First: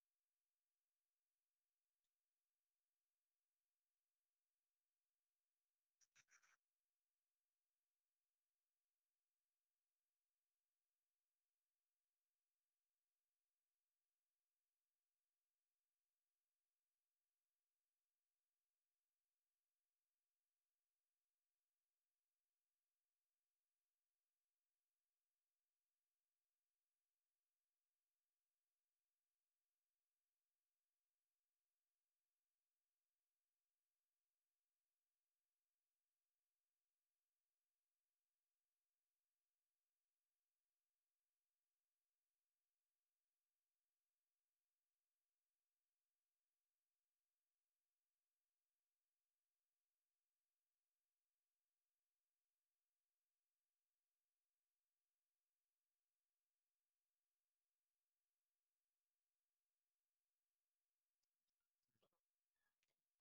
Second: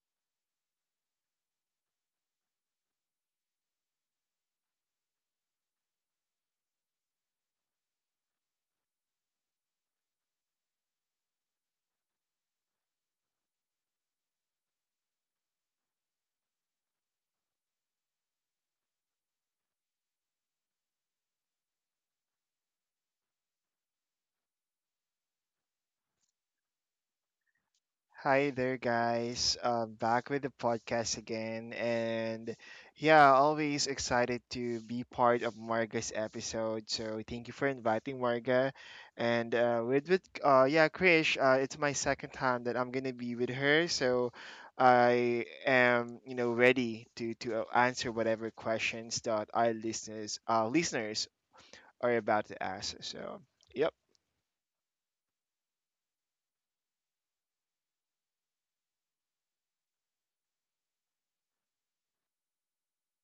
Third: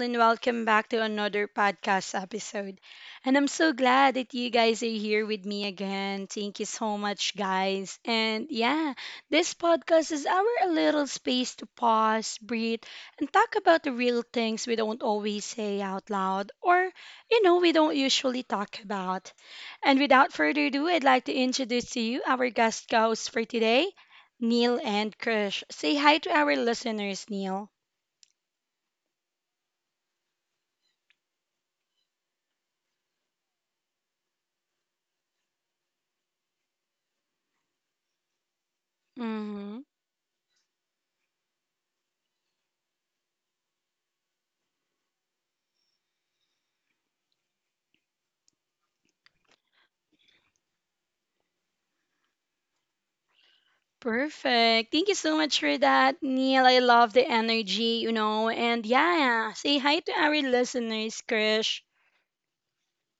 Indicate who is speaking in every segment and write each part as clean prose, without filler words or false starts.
Speaker 1: and welcome back to another podcast episode. And I'm so glad that you guys are here with me again. Thank you so much, guys. And yeah, this podcast is our little space to pause, breathe, and talk about the real things we don't always say out loud or, we don't usually talk about. And without further ado, I'd like to introduce to you our guest host for today. Neil and Krish. Say hi to our listeners, Neil.
Speaker 2: Hi there, guys. Back with the podcast again. And yeah, always excited to be part of Marga's episode. So thank you for inviting Marga. And
Speaker 1: Mm-hmm.
Speaker 2: with yeah, Krish, it's my second time that I'm going to be with her. So I am, you know, ready to answer whatever questions that our listeners are about to ask. So, yep.
Speaker 1: Perfect. Thank you so much for that, Neil. I love the energy. And yeah, say hi to our listeners, Krish.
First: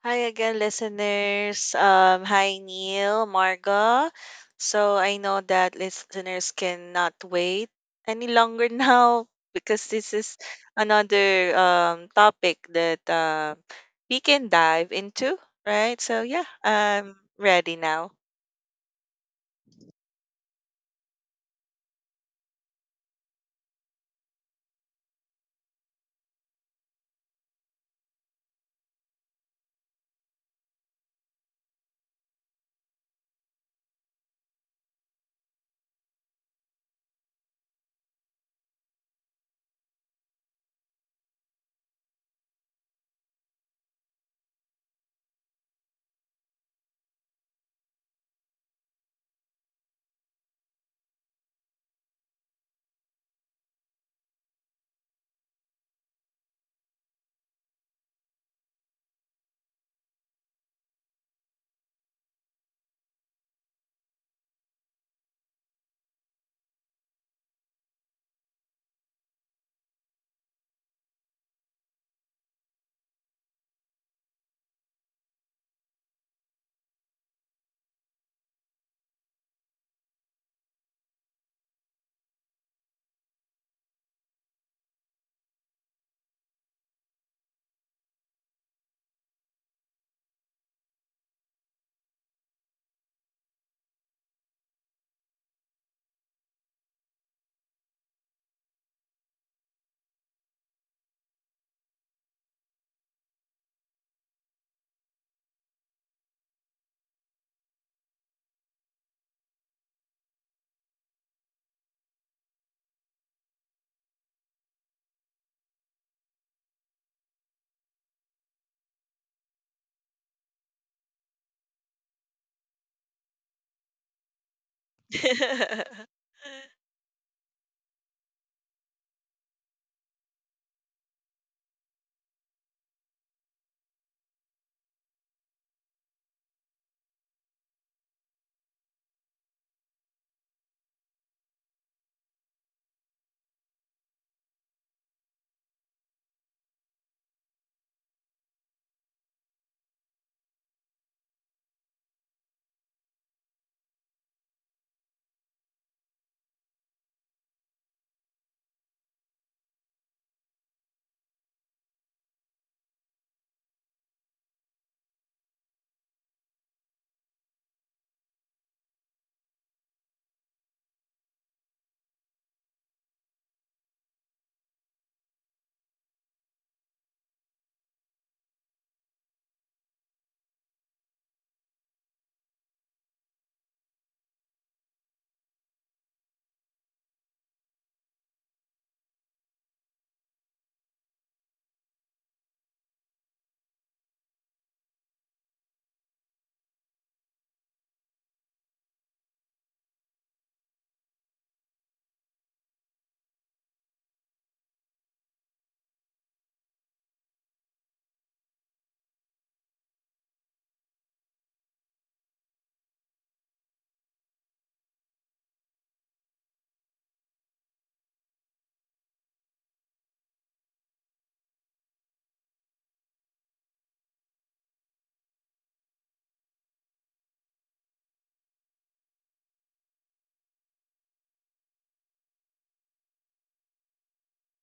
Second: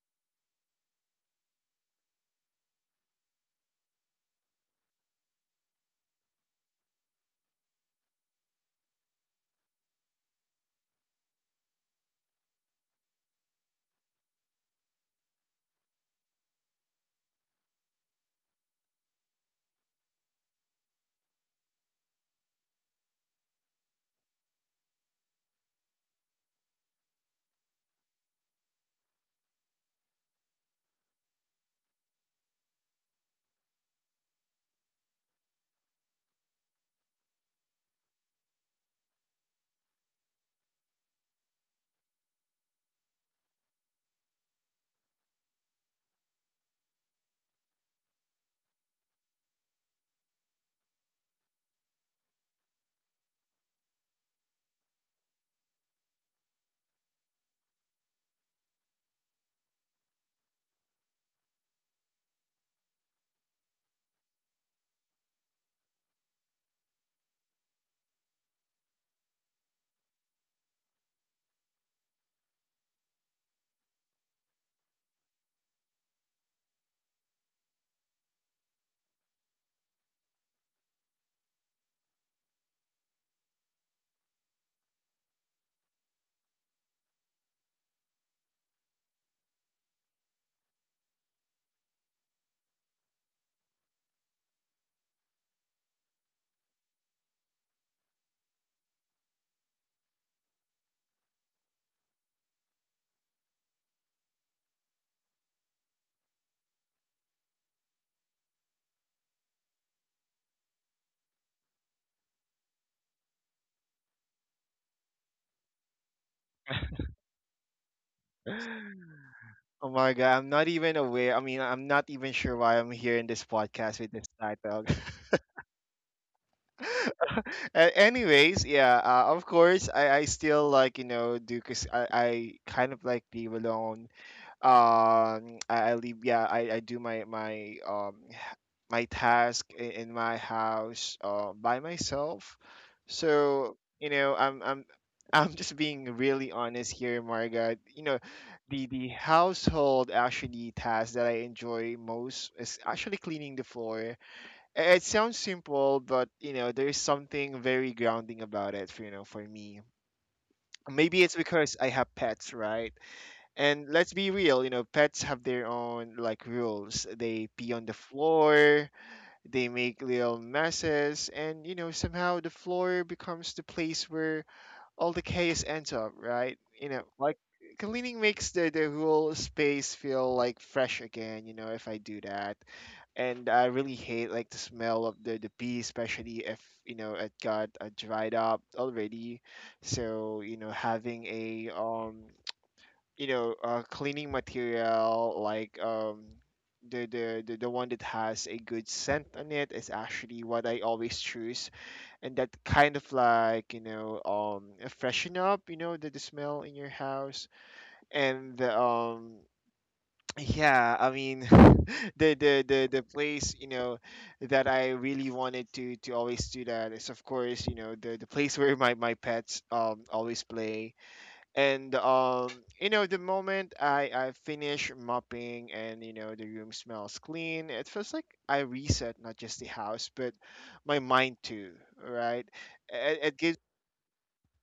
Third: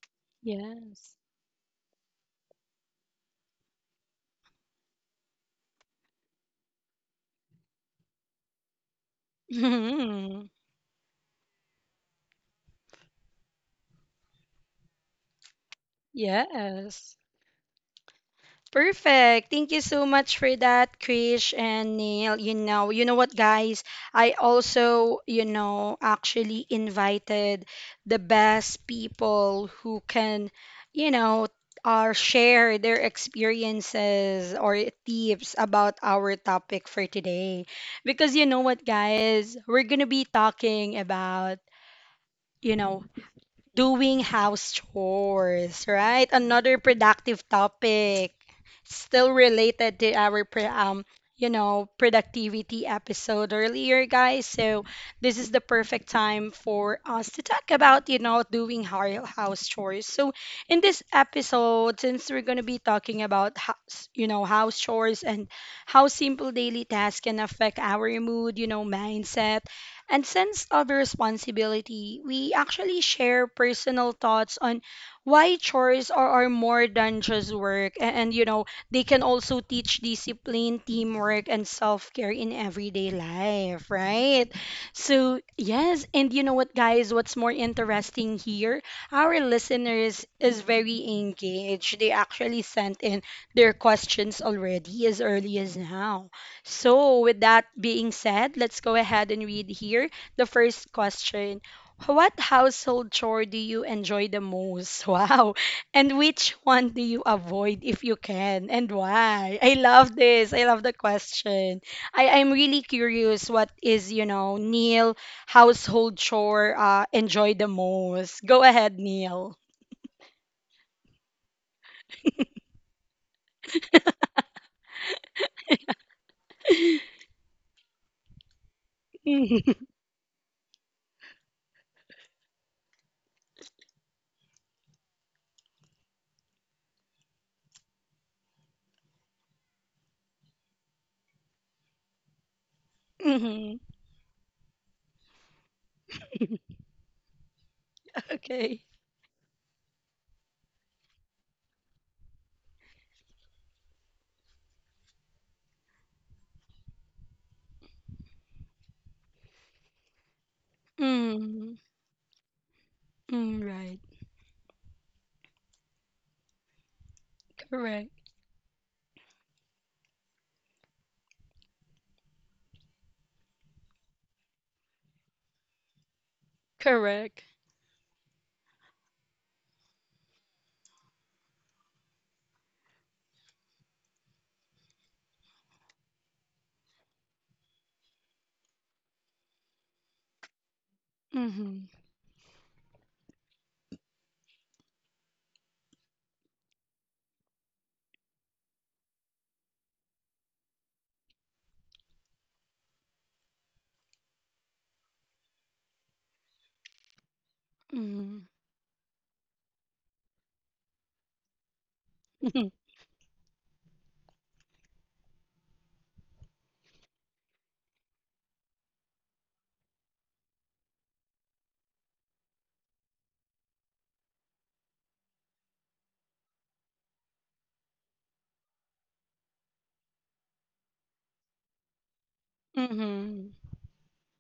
Speaker 3: Hi again,
Speaker 1: Yes.
Speaker 3: listeners. Hi, Neil, Marga. So I know that listeners cannot wait any longer now because this is another topic that we can dive into, right? So yeah, I'm
Speaker 1: yes.
Speaker 3: ready now.
Speaker 1: Perfect. Thank you so much for that, Krish and Neil. You know what, guys? I also actually invited the best people who can, you know, share their experiences or tips about our topic for today. Because you know what, guys? We're gonna be talking about, you know, doing house chores, right? Another productive topic, still related to our productivity episode earlier, guys. So this is the perfect time for us to talk about doing house chores. So in this episode, since we're gonna be talking about house chores and how simple daily tasks can affect our mood, mindset and sense of responsibility, we actually share personal thoughts on why chores are more than just work. And they can also teach discipline, teamwork, and self care in everyday life, right? So, yes. And you know what, guys? What's more interesting here? Our listeners is very engaged. They actually sent in their questions already as early as now. So, with that being said, let's go ahead and read here the first question. What household chore do you enjoy the most? Wow. And which one do you avoid if you can? And why? I love this. I love the question. I'm really curious what is Neil household chore enjoy the most? Go ahead, Neil.
Speaker 2: Oh my god, I'm not even aware. I mean, I'm not even sure why I'm here in this podcast with this title. A- Anyways, of course,
Speaker 1: Mhm.
Speaker 2: I still like, you know, do because I kind of like leave alone. I leave, yeah, I do my task in my house by myself. So
Speaker 1: Mhm.
Speaker 2: you know, I'm I'm just being really honest here, Marga. You know,
Speaker 1: Okay.
Speaker 2: the household actually task that I enjoy most is actually cleaning the floor. I- It sounds simple, but you know, there's something very grounding about it. You know, for me, maybe it's because
Speaker 1: Mm,
Speaker 2: I have pets, right?
Speaker 1: mm,
Speaker 2: And
Speaker 1: right.
Speaker 2: let's be real, you know, pets have their own like rules. They pee on the
Speaker 1: Correct.
Speaker 2: floor, they make little messes, and you know, somehow the floor becomes the place where all the chaos ends up, right? You know, like
Speaker 1: Correct.
Speaker 2: cleaning makes the whole space feel like fresh again, you know, if I do that. And I really hate like the smell of the pee, especially if you know it got dried up already. So you know, having a
Speaker 1: Mhm,
Speaker 2: you know, cleaning material like the one that has a good scent on it is actually what I always choose, and that kind of like, you know, freshen up, you know, the smell in your house, and
Speaker 1: mhm,
Speaker 2: yeah, I mean,
Speaker 1: mhm,
Speaker 2: the place, you know, that I really wanted to always do that is, of course, you know, the place where my pets always play. And you know, the moment I finish mopping and you know, the room smells clean, it feels like I reset not just the house but my mind too, right? It gives,
Speaker 1: mhm.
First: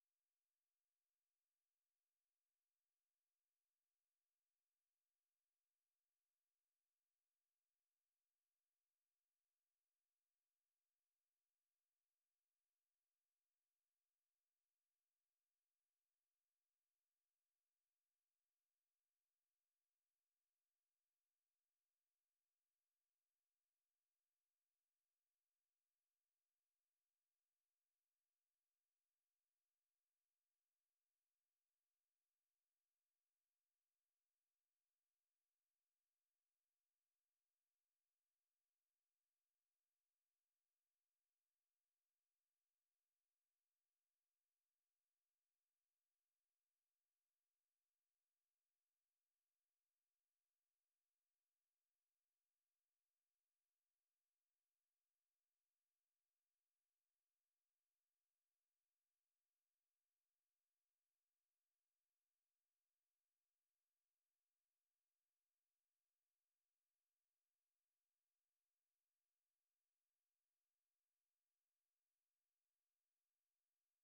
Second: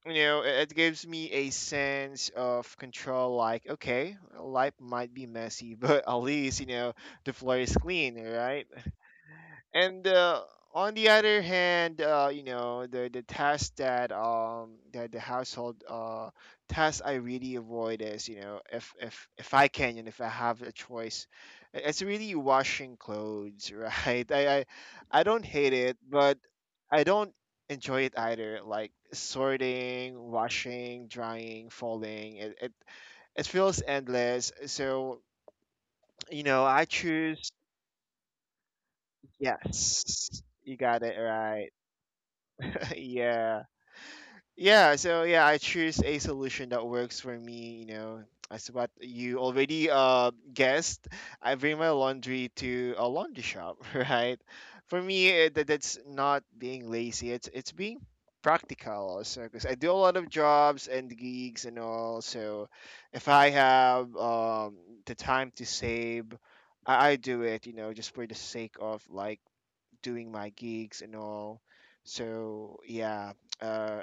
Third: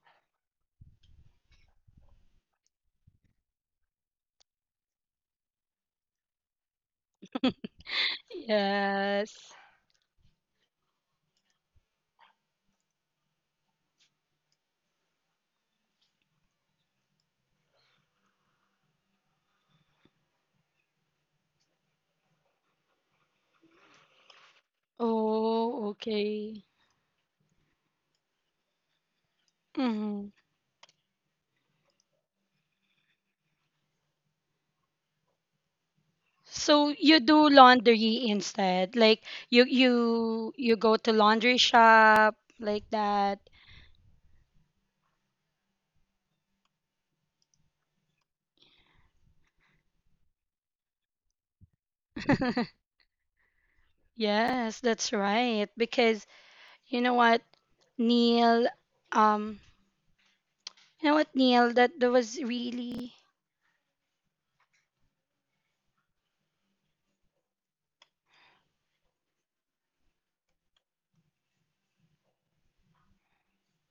Speaker 2: you know, it gives me a sense of control, like, okay, life might be messy but at least, you know, the floor is clean, right?
Speaker 1: Yes.
Speaker 2: And on the other hand, you know, the household task I really avoid is, you know, if I can and if I have a choice, I- it's really washing clothes, right? I don't hate it,
Speaker 1: Oh,
Speaker 2: but
Speaker 1: okay.
Speaker 2: I don't enjoy it either. Like sorting,
Speaker 1: Mhm.
Speaker 2: washing, drying, folding, it feels endless. So you know, I
Speaker 1: So you
Speaker 2: choose
Speaker 1: do laundry instead. Like you
Speaker 2: yes.
Speaker 1: you
Speaker 2: You
Speaker 1: you
Speaker 2: got
Speaker 1: go
Speaker 2: it
Speaker 1: to laundry
Speaker 2: right.
Speaker 1: shop like that.
Speaker 2: Yeah. Yeah, so yeah, I choose a solution that works for me, you know. As what you already guessed, I bring my laundry to a laundry shop, right?
Speaker 1: Yes,
Speaker 2: For
Speaker 1: that's
Speaker 2: me, that
Speaker 1: right.
Speaker 2: that's
Speaker 1: Because
Speaker 2: not being
Speaker 1: you know
Speaker 2: lazy.
Speaker 1: what,
Speaker 2: It's being
Speaker 1: Neil,
Speaker 2: practical also because
Speaker 1: um,
Speaker 2: I do a lot of jobs and gigs and
Speaker 1: Neil, that
Speaker 2: all.
Speaker 1: was
Speaker 2: So if
Speaker 1: really
Speaker 2: I have the time to save, I do it, you know, just for the sake of like doing my gigs and all. So yeah, uh,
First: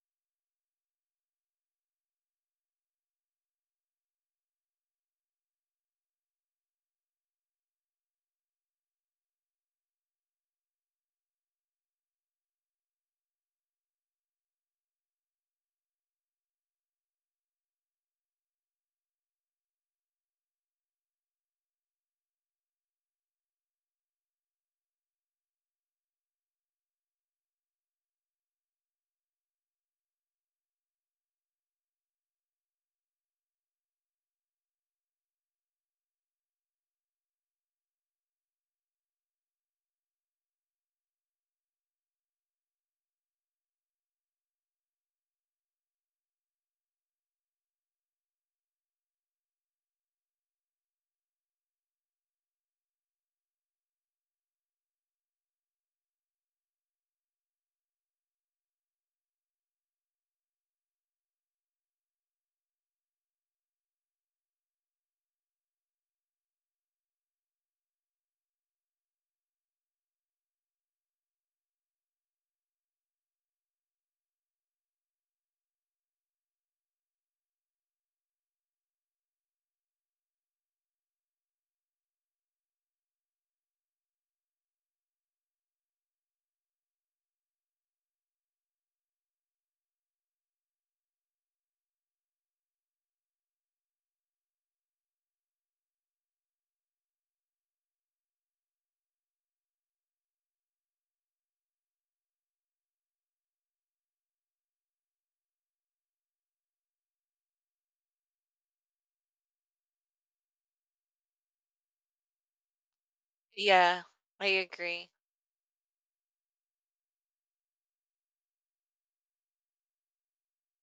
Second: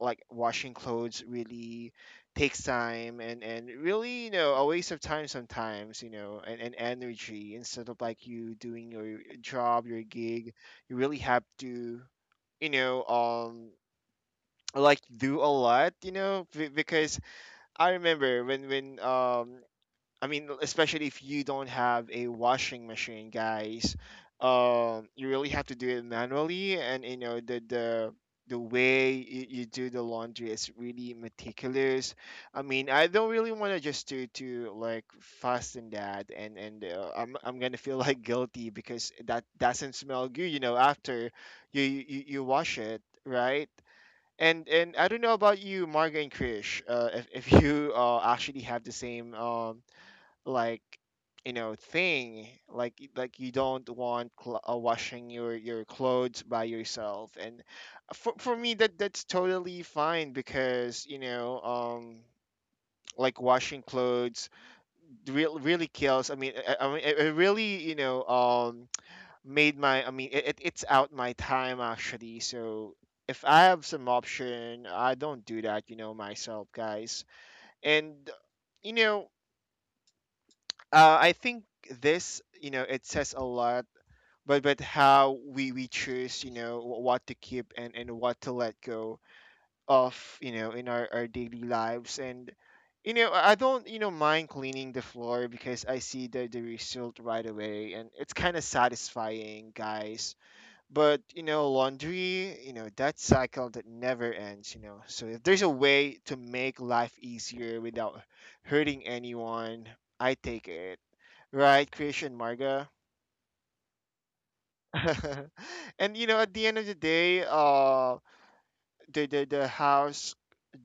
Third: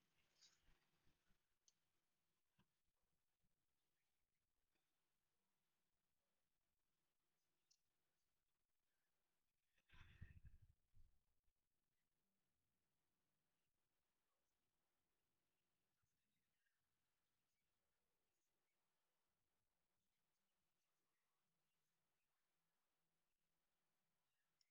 Speaker 2: like washing clothes really takes time, and really you know, a waste of time sometimes, you know, and energy instead of like you doing your job, your gig, you really have to, you know, like do a lot, you know, b- because I remember when I mean, especially if you don't have a washing machine, guys, you really have to do it manually, and you know the way you do the laundry is really meticulous. I mean, I don't really want to just do to like fasten that, and I'm gonna feel like guilty because that doesn't smell good, you know, after you wash it, right? And I don't know about you, Marga and Krish, if you actually have the same like you know thing like y- like you don't want cl- washing your clothes by yourself. And for me that that's totally fine because you know like washing clothes really really kills. I mean it really you know made my I mean it- it's out my time actually. So if I have some option, I don't do that, you know, myself, guys. And you know, I think this, you know, it says a lot, but how we choose, you know, wh- what to keep and what to let go of, you know, in our daily lives and. You know, I don't, you know, mind cleaning the floor because I see the result right away and it's kind of satisfying, guys. But, you know, laundry, you know, that cycle that never ends, you know. So if there's a way to make life easier without hurting anyone, I take it. Right, Krish and Marga.
Speaker 3: Yeah, I agree.
Speaker 2: And you know, at the end of the day, the house